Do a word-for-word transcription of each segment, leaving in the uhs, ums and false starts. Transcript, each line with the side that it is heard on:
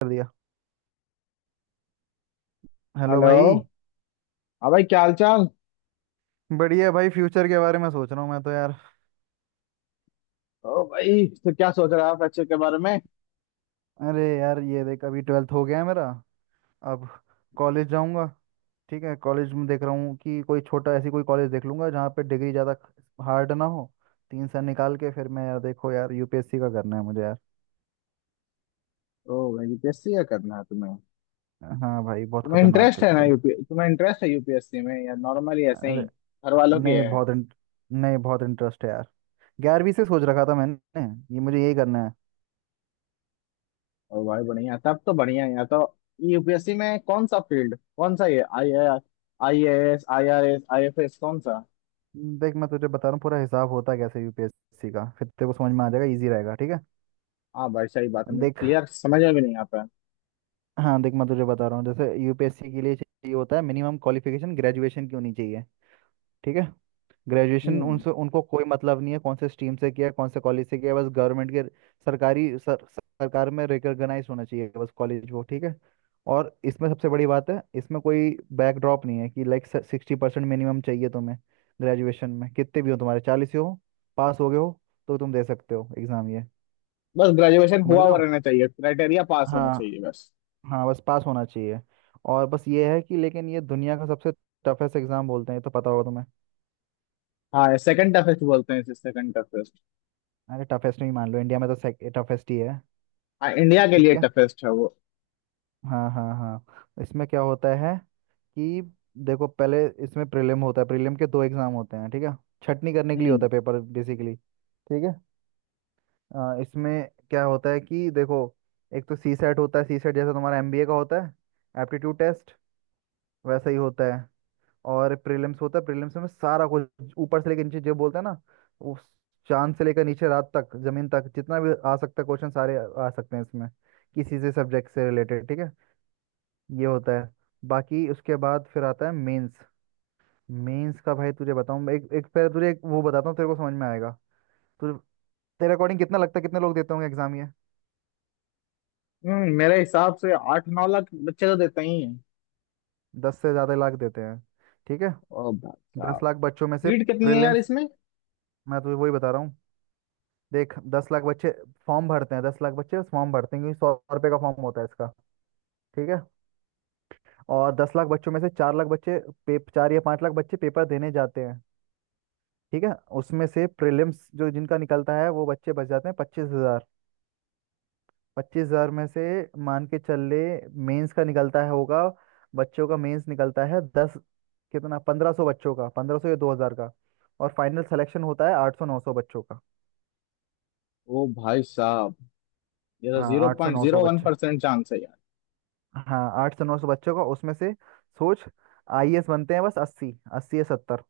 right: कर दिया। Hello
left: hello.
right: भाई।
left: हाँ भाई क्या हाल चाल।
right: बढ़िया भाई, फ्यूचर के बारे में सोच रहा हूँ मैं तो यार।
left: ओ भाई तो क्या सोच रहे हो आप बच्चे के बारे में।
right: अरे यार, ये देख अभी ट्वेल्थ हो गया है मेरा। अब कॉलेज जाऊंगा। ठीक है, कॉलेज में देख रहा हूँ कि कोई छोटा ऐसी कोई कॉलेज देख लूंगा जहाँ पे डिग्री ज़्यादा हार्ड ना हो। तीन साल निकाल के फिर मैं यार, देखो यार, यूपीएससी का करना है मुझे यार।
left: ओ भाई यूपीएससी या करना है तुम्हें।
right: हाँ भाई, बहुत
left: तुम्हें
right: खतरनाक
left: इंटरेस्ट
right: है
left: है ना
right: लेकिन।
left: यूपी तुम्हें इंटरेस्ट है यूपीएससी में या नॉर्मली ऐसे ही
right: अरे,
left: घर वालों की
right: नहीं
left: है।
right: बहुत इंट- नहीं बहुत इंटरेस्ट है यार। ग्यारहवीं से सोच रखा था मैंने, ये मुझे यही करना है।
left: ओ भाई बढ़िया तब तो बढ़िया है यार। तो यूपीएससी में कौन सा फील्ड कौन सा ये I I S I R S I F S कौन सा।
right: देख मैं तुझे बता रहा हूँ पूरा हिसाब होता कैसे यूपीएससी का, फिर तेरे को समझ में आ जाएगा, इजी रहेगा, ठीक है।
left: हाँ भाई सही बात है मुझे
right: देख।
left: क्लियर समझ में भी नहीं आता है।
right: हाँ देख मैं तुझे बता रहा हूँ जैसे यूपीएससी के लिए चाहिए होता है मिनिमम क्वालिफिकेशन, ग्रेजुएशन की होनी चाहिए। ठीक है। ग्रेजुएशन
left: हम्म।
right: उनसे उनको कोई मतलब नहीं है कौन से स्ट्रीम से किया है, कौन से कॉलेज से किया है, बस गवर्नमेंट के सरकारी सर, सरकार में रिकॉग्नाइज होना चाहिए, बस कॉलेज वो ठीक है। और इसमें सबसे बड़ी बात है, इसमें कोई बैकड्रॉप नहीं है कि लाइक सिक्सटी परसेंट मिनिमम चाहिए तुम्हें ग्रेजुएशन में। कितने भी हो तुम्हारे, चालीस हो, पास हो गए हो तो तुम दे सकते हो एग्ज़ाम ये।
left: बस ग्रेजुएशन
right: समझ
left: हुआ
right: रहे
left: हुआ
right: हो?
left: रहना चाहिए क्राइटेरिया पास होना
right: हाँ।
left: चाहिए बस।
right: हाँ बस पास होना चाहिए। और बस ये है कि लेकिन ये दुनिया का सबसे टफेस्ट एग्ज़ाम बोलते हैं, ये तो पता होगा तुम्हें।
left: हाँ सेकंड टफेस्ट बोलते हैं इसे सेकंड।
right: अरे टफेस्ट नहीं, मान लो इंडिया में तो टफेस्ट ही है।
left: आ, इंडिया के
right: ठीक
left: लिए
right: है।
left: टफेस्ट है वो।
right: हाँ, हाँ, हाँ। इसमें क्या होता है कि देखो, पहले इसमें प्रीलिम होता है, प्रीलिम के दो एग्जाम होते हैं, ठीक है। छटनी करने के लिए होता
left: हम्म।
right: है पेपर बेसिकली, ठीक है। आ, इसमें क्या होता है कि देखो, एक तो सी सेट होता है, सी सेट जैसा तुम्हारा एमबीए का होता है एप्टीट्यूड टेस्ट वैसा ही होता है। और प्रीलिम्स होता है। प्रीलिम्स में सारा कुछ ऊपर से लेकर नीचे जो बोलते हैं ना, उस चांद से लेकर नीचे रात तक जमीन तक जितना भी आ सकता है क्वेश्चन सारे आ सकते हैं इसमें। किसी से सब्जेक्ट से रिलेटेड, ठीक है, ये होता है। बाकी उसके बाद फिर आता है मेंस। मेंस का भाई तुझे बताऊं, एक एक पहले तुझे एक वो बताता हूँ तेरे को समझ में आएगा तुझे। तेरे अकॉर्डिंग कितना लगता है कितने लोग देते होंगे एग्जाम ये?
left: हम्म, मेरे हिसाब से आठ नौ लाख बच्चे तो देते ही हैं।
right: दस से ज़्यादा लाख देते हैं, ठीक है।
left: ओ भाई
right: दस
left: साहब
right: लाख बच्चों में से
left: सीट कितनी है यार
right: प्रीलिम्स,
left: इसमें।
right: मैं तुझे वही बता रहा हूँ। देख दस लाख बच्चे फॉर्म भरते हैं, दस लाख बच्चे फॉर्म भरते हैं क्योंकि सौ रुपये का फॉर्म होता है इसका, ठीक है। और दस लाख बच्चों में से चार लाख बच्चे पे चार या पाँच लाख बच्चे पेपर देने जाते हैं, ठीक है। उसमें से प्रीलिम्स जो जिनका निकलता है वो बच्चे बच जाते हैं पच्चीस हजार। पच्चीस हजार में से, मान के चल ले, मेंस का निकलता है होगा बच्चों का, मेंस निकलता है दस, कितना, पंद्रह सौ बच्चों का, पंद्रह सौ या दो हजार का। और फाइनल सिलेक्शन होता है आठ सौ नौ सौ बच्चों का।
left: ओ भाई साहब ये तो
right: हाँ
left: जीरो
right: आठ सौ
left: पॉइंट
right: नौ
left: जीरो
right: सौ
left: वन
right: बच्चे।
left: परसेंट चांस है यार।
right: हाँ आठ सौ नौ सौ बच्चों का उसमें से, सोच, आईएएस बनते हैं बस अस्सी, अस्सी या सत्तर।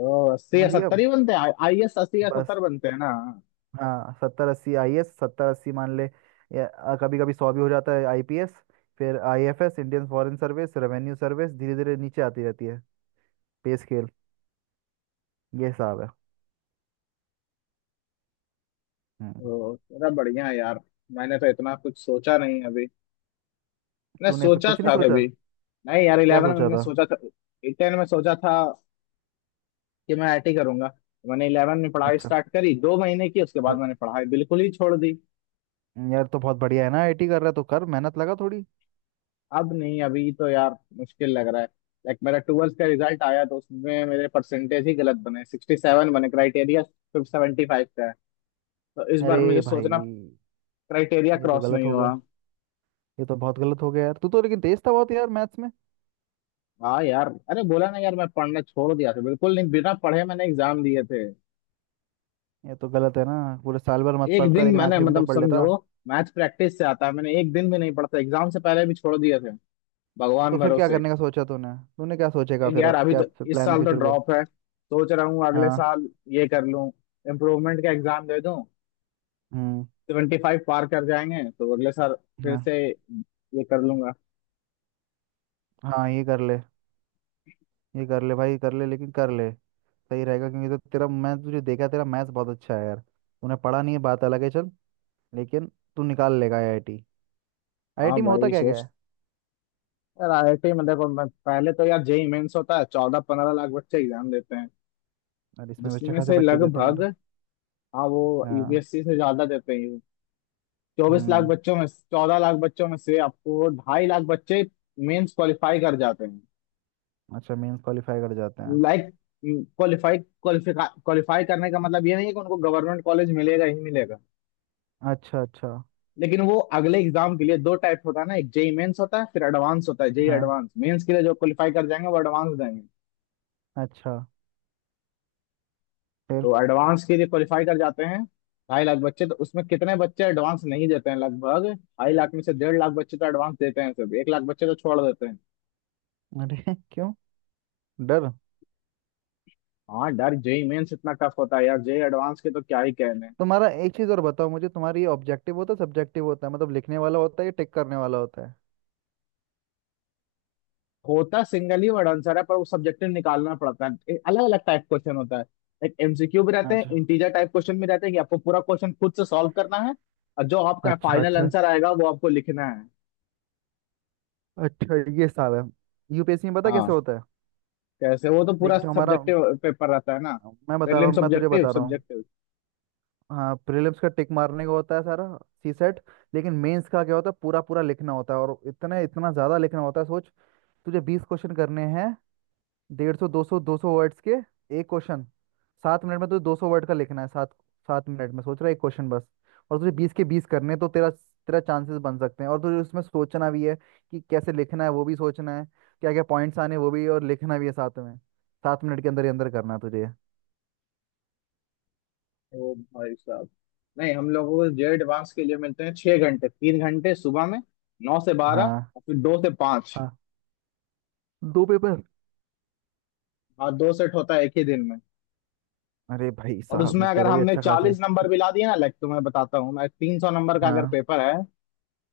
left: ओ अस्सी या
right: समझ गया
left: सत्तर ही बनते हैं आई एस अस्सी या
right: बस।
left: सत्तर बनते हैं ना।
right: हाँ सत्तर अस्सी आईएएस, सत्तर अस्सी मान ले। या कभी कभी सौ भी हो जाता है। आईपीएस, फिर IFS Indian foreign service, revenue service, धीरे धीरे नीचे आती रहती है पे स्केल। ये हिसाब है। हम्म।
left: ओ तेरा बढ़िया है यार। मैंने तो इतना कुछ सोचा नहीं अभी। मैंने
right: तूने फिर
left: सोचा
right: कुछ नहीं
left: था
right: सोचा?
left: कभी। नहीं यार
right: क्या
left: इलेवन में
right: सोचा
left: मैंने
right: था?
left: सोचा था। टेन में सोचा था कि मैं आईटी करूंगा। मैंने इलेवन में पढ़ाई
right: अच्छा।
left: स्टार्ट करी दो महीने की उसके बाद
right: अरे,
left: मैंने पढ़ाई बिल्कुल ही छोड़ दी।
right: यार तो बहुत बढ़िया है ना, आईटी कर रहा है तो कर, मेहनत लगा थोड़ी।
left: अब नहीं अभी तो यार मुश्किल लग रहा है। लाइक मेरा ट्वेल्थ का रिजल्ट आया तो उसमें मेरे परसेंटेज ही गलत बने सिक्सटी सेवन बने क्राइटेरिया सिर्फ सेवेंटी फाइव का है। तो इस बार
right: अरे
left: मुझे सोचना
right: भाई,
left: क्राइटेरिया
right: ये तो
left: क्रॉस
right: गलत
left: नहीं
right: हो
left: हुआ।
right: गया। ये तो बहुत गलत हो गया यार, तू तो लेकिन तेज था बहुत यार मैथ्स में।
left: हाँ यार अरे बोला ना यार मैं पढ़ना छोड़ दिया था बिल्कुल नहीं बिना पढ़े मैंने एग्जाम दिए थे।
right: ये तो गलत है ना, पूरे साल भर मत
left: एक
right: पढ़ता
left: दिन
right: लेकिन
left: मैंने
right: आखिरी में तो
left: मतलब
right: पढ़ लेता।
left: समझो। मैथ्स प्रैक्टिस से आता है मैंने एक दिन भी नहीं पढ़ा था एग्जाम से पहले भी छोड़ दिए थे
right: तो
left: भगवान
right: फिर क्या
left: भरोसे।
right: करने का सोचा तूने तूने क्या सोचेगा
left: एक
right: फिर,
left: यार
right: अब
left: अभी
right: क्या
left: तो इस
right: प्लान है
left: साल तो
right: फ्यूचर गोल?
left: ड्रॉप है सोच रहा हूँ अगले
right: हाँ।
left: साल ये कर लूँ। इम्प्रूवमेंट का एग्जाम दे दूं।
right: हम्म।
left: सेवेंटी फाइव पार कर जाएंगे तो अगले साल फिर
right: हाँ।
left: से ये कर लूंगा।
right: हाँ ये कर ले, ये कर ले भाई, कर ले, लेकिन कर ले सही रहेगा क्योंकि तो तेरा, मैं तुझे देखा तेरा मैथ्स बहुत अच्छा है यार, तूने पढ़ा नहीं है बात अलग है, चल लेकिन तू निकाल लेगा आईआईटी।
left: हाँ
right: आईआईटी में होता
left: भाई
right: क्या क्या
left: सोच।
right: है?
left: यार आईआईटी में देखो मैं पहले तो यार जेई मेंस होता है चौदह पंद्रह लाख बच्चे एग्जाम देते हैं
right: और इसमें भी अच्छे
left: जिसमें
right: खासे
left: से
right: बच्चे देते हैं
left: लगभग।
right: यार।
left: हाँ वो
right: हाँ।
left: यूपीएससी से ज्यादा देते हैं। चौबीस लाख
right: हम्म।
left: बच्चों में चौदह लाख बच्चों में से आपको ढाई लाख बच्चे मेंस क्वालिफाई कर जाते हैं।
right: अच्छा मेंस क्वालिफाई कर जाते हैं।
left: लाइक क्वालिफाई क्वालिफाई क्वालिफाई करने का मतलब ये नहीं है कि उनको गवर्नमेंट कॉलेज मिलेगा ही मिलेगा।
right: अच्छा, अच्छा।
left: लेकिन वो अगले एग्जाम के लिए दो टाइप होता है ना एक जेई मेंस होता है फिर एडवांस होता है जेई
right: हाँ।
left: एडवांस मेंस के लिए जो क्वालिफाई कर जाएंगे वो एडवांस देंगे।
right: अच्छा। फिर?
left: तो एडवांस के लिए क्वालिफाई कर जाते हैं ढाई लाख बच्चे तो उसमें कितने बच्चे एडवांस नहीं देते हैं लगभग ढाई लाख में से डेढ़ लाख बच्चे तो एडवांस देते हैं सिर्फ एक लाख बच्चे तो छोड़ देते हैं।
right: अरे क्यों? डर?
left: हाँ डर जेई मेंस इतना टफ होता है यार जेई एडवांस के तो क्या ही कहने।
right: तुम्हारा एक चीज़ और बताओ मुझे, तुम्हारी ये ऑब्जेक्टिव होता है, सब्जेक्टिव होता है, मतलब लिखने वाला होता है या टिक करने वाला होता है?
left: होता सिंगल ही वर्ड आंसर है पर वो सब्जेक्टिव निकालना पड़ता है अलग अलग टाइप क्वेश्चन होता है। एक एमसीक्यू भी रहते हैं
right: अच्छा,
left: इंटीजर टाइप क्वेश्चन भी रहते हैं कि आपको पूरा क्वेश्चन खुद से सॉल्व करना है। और जो आपका
right: अच्छा।
left: फाइनल
right: अच्छा,
left: आंसर आएगा वो आपको लिखना है।
right: अच्छा। ये साल है, यूपीएससी में पता
left: हाँ
right: कैसे होता है?
left: कैसे वो तो
right: देख
left: पूरा
right: जो हमारा,
left: सब्जेक्टिव पेपर रहता है ना।
right: मैं बता रहा
left: प्रीलिम
right: हूँ मैं तुझे
left: सब्जेक्टिव
right: बता रहा हूँ।
left: सब्जेक्टिव
right: हाँ, प्रीलिम्स का टिक मारने का होता है सारा, सी सेट। लेकिन मेंस का क्या होता है, पूरा पूरा लिखना होता है, और इतना इतना ज़्यादा लिखना होता है, सोच। तुझे बीस क्वेश्चन करने हैं, डेढ़ सौ दो सौ दो सौ वर्ड्स के एक क्वेश्चन, सात मिनट में तुझे दो सौ वर्ड का लिखना है सात सात मिनट में सोच रहा है एक क्वेश्चन बस। और तुझे बीस के बीस करने हैं, तो तेरा तेरा चांसेस बन सकते हैं, और तुझे उसमें सोचना भी है कि कैसे लिखना है वो भी सोचना है, क्या क्या पॉइंट्स आने हैं, वो भी, और लिखना भी है साथ में, सात मिनट के अंदर ही अंदर करना है तुझे।
left: ओ भाई साहब। नहीं हम लोगों को जे एडवांस के लिए मिलते हैं छह घंटे तीन घंटे सुबह में नौ से बारह।
right: हाँ,
left: और फिर दो से पाँच।
right: हाँ, दो पेपर।
left: हाँ दो सेट होता है एक ही दिन में।
right: अरे भाई
left: और
right: साहब,
left: उसमें
right: ये
left: अगर
right: तेरा भी
left: हमने
right: अच्छा खास है।
left: चालीस नंबर भी ला दिए ना लाइक तो मैं बताता हूँ मैं तीन सौ नंबर का अगर
right: हाँ,
left: पेपर है।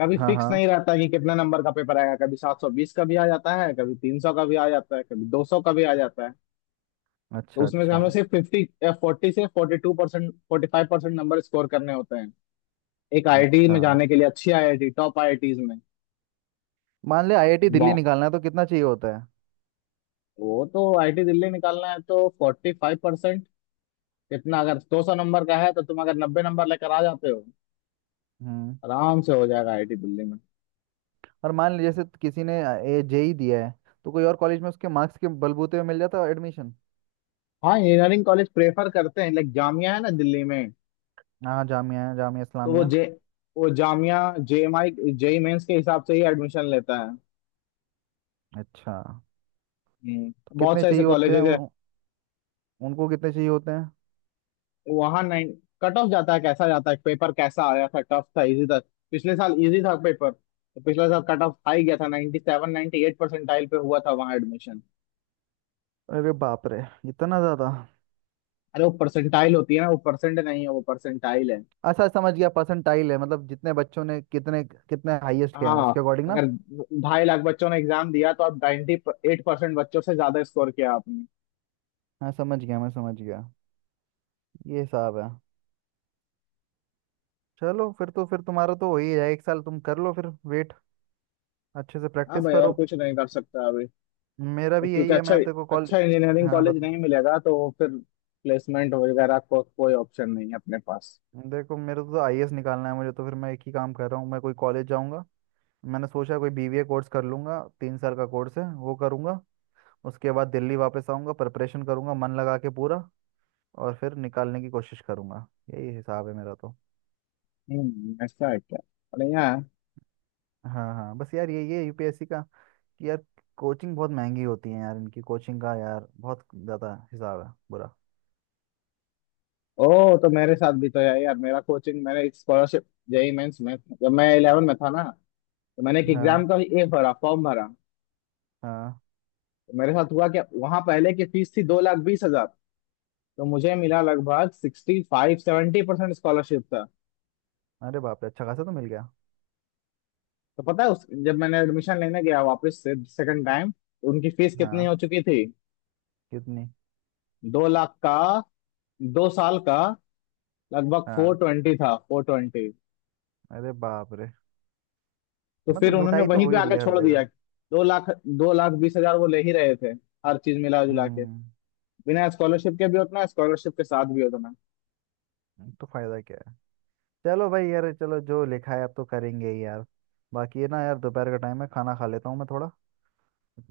left: कभी
right: हाँ,
left: फिक्स नहीं
right: हाँ।
left: रहता कि कितने नंबर का पेपर आएगा कभी सात सौ बीस का भी आ जाता है कभी तीन सौ का भी आ जाता है कभी दो सौ का भी आ जाता है। तो
right: अच्छा,
left: उसमें से
right: अच्छा।
left: हमें सिर्फ फिफ्टी फोर्टी से forty two percent forty five percent number score करने होते हैं एक आईआईटी
right: अच्छा
left: में जाने के लिए अच्छी आईआईटी टॉप आईआईटीज में।
right: मान ले आईआईटी
left: एक
right: दिल्ली
left: बॉ
right: निकालना है तो कितना चाहिए होता है?
left: वो तो आईआईटी दिल्ली निकालना है तो फोर्टी फाइव परसेंट इतना अगर दो सौ नंबर का है तो तुम अगर नब्बे नंबर लेकर आ जाते हो
right: हम्म।
left: आराम से हो जाएगा आईआईटी दिल्ली में।
right: और मान ले जैसे किसी ने जेई दिया है, तो कोई और कॉलेज में उसके मार्क्स के बलबूते पे मिल जाता है एडमिशन?
left: हाँ इंजीनियरिंग कॉलेज प्रेफर करते हैं लाइक जामिया है ना दिल्ली में।
right: हाँ जामिया, जामिया
left: तो वो
right: इस्लामिया।
left: जे वो जामिया जेएमआई जेई मेंस के हिसाब से ही एडमिशन लेता है।
right: अच्छा तो
left: हम्म, बहुत
right: कितने
left: सारे ऐसे
right: चाहिए होते हैं
left: कॉलेजेस है।
right: उन- उनको कितने चाहिए होते हैं?
left: वहाँ नाइन कट ऑफ जाता है कैसा जाता है पेपर कैसा आया था टफ था इजी था। पिछले साल इजी था पेपर तो पिछले साल कट ऑफ हाई गया था ninety seven ninety eight percentile पे हुआ था वहाँ एडमिशन।
right: अरे बाप रे, इतना ज्यादा।
left: अरे वो परसेंटाइल होती है ना वो परसेंट नहीं है वो परसेंटाइल है।
right: अच्छा समझ गया, परसेंटाइल है मतलब जितने बच्चों ने कितने कितने हाईएस्ट गए हैं उसके
left: हाँ
right: अकॉर्डिंग ना।
left: अगर ढाई लाख बच्चों ने एग्जाम दिया तो आप 98 एट परसेंट बच्चों से ज्यादा स्कोर किया आपने।
right: हाँ समझ गया, मैं समझ गया। ये हिसाब है। चलो फिर तो, फिर तुम्हारा तो हो ही है, एक साल तुम कर लो फिर वेट, अच्छे से
left: हाँ
right: प्रैक्टिस
left: भाई और
right: करो।
left: कुछ नहीं कर सकता अभी।
right: मेरा भी
left: क्योंकि
right: यही है,
left: अच्छा
right: मैं तेरे को कॉल।
left: अच्छा इंजीनियरिंग
right: हाँ
left: कॉलेज
right: बत
left: नहीं मिलेगा तो फिर प्लेसमेंट वगैरह को कोई ऑप्शन नहीं है अपने पास।
right: देखो मेरे को तो आईएएस निकालना है, मुझे तो फिर मैं एक ही काम कर रहा हूँ, मैं कोई कॉलेज जाऊँगा। मैंने सोचा कोई बीबीए कोर्स कर लूँगा, तीन साल का कोर्स है वो करूँगा। उसके बाद दिल्ली वापस आऊँगा प्रिपरेशन करूँगा मन लगा के पूरा, और फिर निकालने की कोशिश करूँगा। यही हिसाब है मेरा तो।
left: हम्म ऐसा है क्या। बढ़िया है।
right: हाँ, हाँ बस यार यही है यूपीएससी का, कि यार कोचिंग बहुत महंगी होती है यार, इनकी कोचिंग का यार बहुत ज़्यादा हिसाब है बुरा।
left: ओ तो मेरे साथ भी तो यार यार मेरा कोचिंग मैंने एक स्कॉलरशिप। जेई मेंस में जब मैं इलेवन में था ना तो मैंने एक एग्जाम
right: हाँ,
left: का ये भरा फॉर्म भरा।
right: हाँ।
left: तो मेरे साथ हुआ क्या वहां पहले की फीस थी दो लाख बीस हजार। तो मुझे मिला लगभग sixty five seventy percent scholarship था।
right: अरे बाप रे, अच्छा खासा तो मिल गया।
left: तो पता है उस जब मैंने एडमिशन लेने गया वापस से सेकंड टाइम उनकी फीस कितनी हो
right: हाँ।
left: चुकी थी।
right: कितनी?
left: दो लाख का दो साल का लगभग
right: हाँ।
left: फोर ट्वेंटी था फोर ट्वेंटी।
right: अरे बाप रे,
left: तो फिर
right: मतलब
left: उन्होंने
right: लुटाई तो
left: वहीं
right: हो
left: पे
right: ही रही
left: आके
right: है हर
left: छोड़ दिया।
right: जगह।
left: दो लाख दो लाख बीस हजार वो ले ही रहे थे हर चीज मिला जुला के।
right: हम्म,
left: बिना स्कॉलरशिप के भी उतना स्कॉलरशिप के साथ भी उतना।
right: तो फायदा क्या है। चलो भाई यार, चलो जो लिखा है अब तो करेंगे ही यार। बाकी ये ना यार, दोपहर का टाइम है, खाना खा लेता हूँ मैं थोड़ा।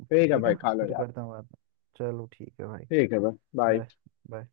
left: ठीक है
right: ठीक
left: भाई
right: है,
left: खा लो
right: फिर
left: यार।
right: करता हूँ बात। चलो ठीक है भाई।
left: ठीक है भाई बाय।
right: बाय। बाय।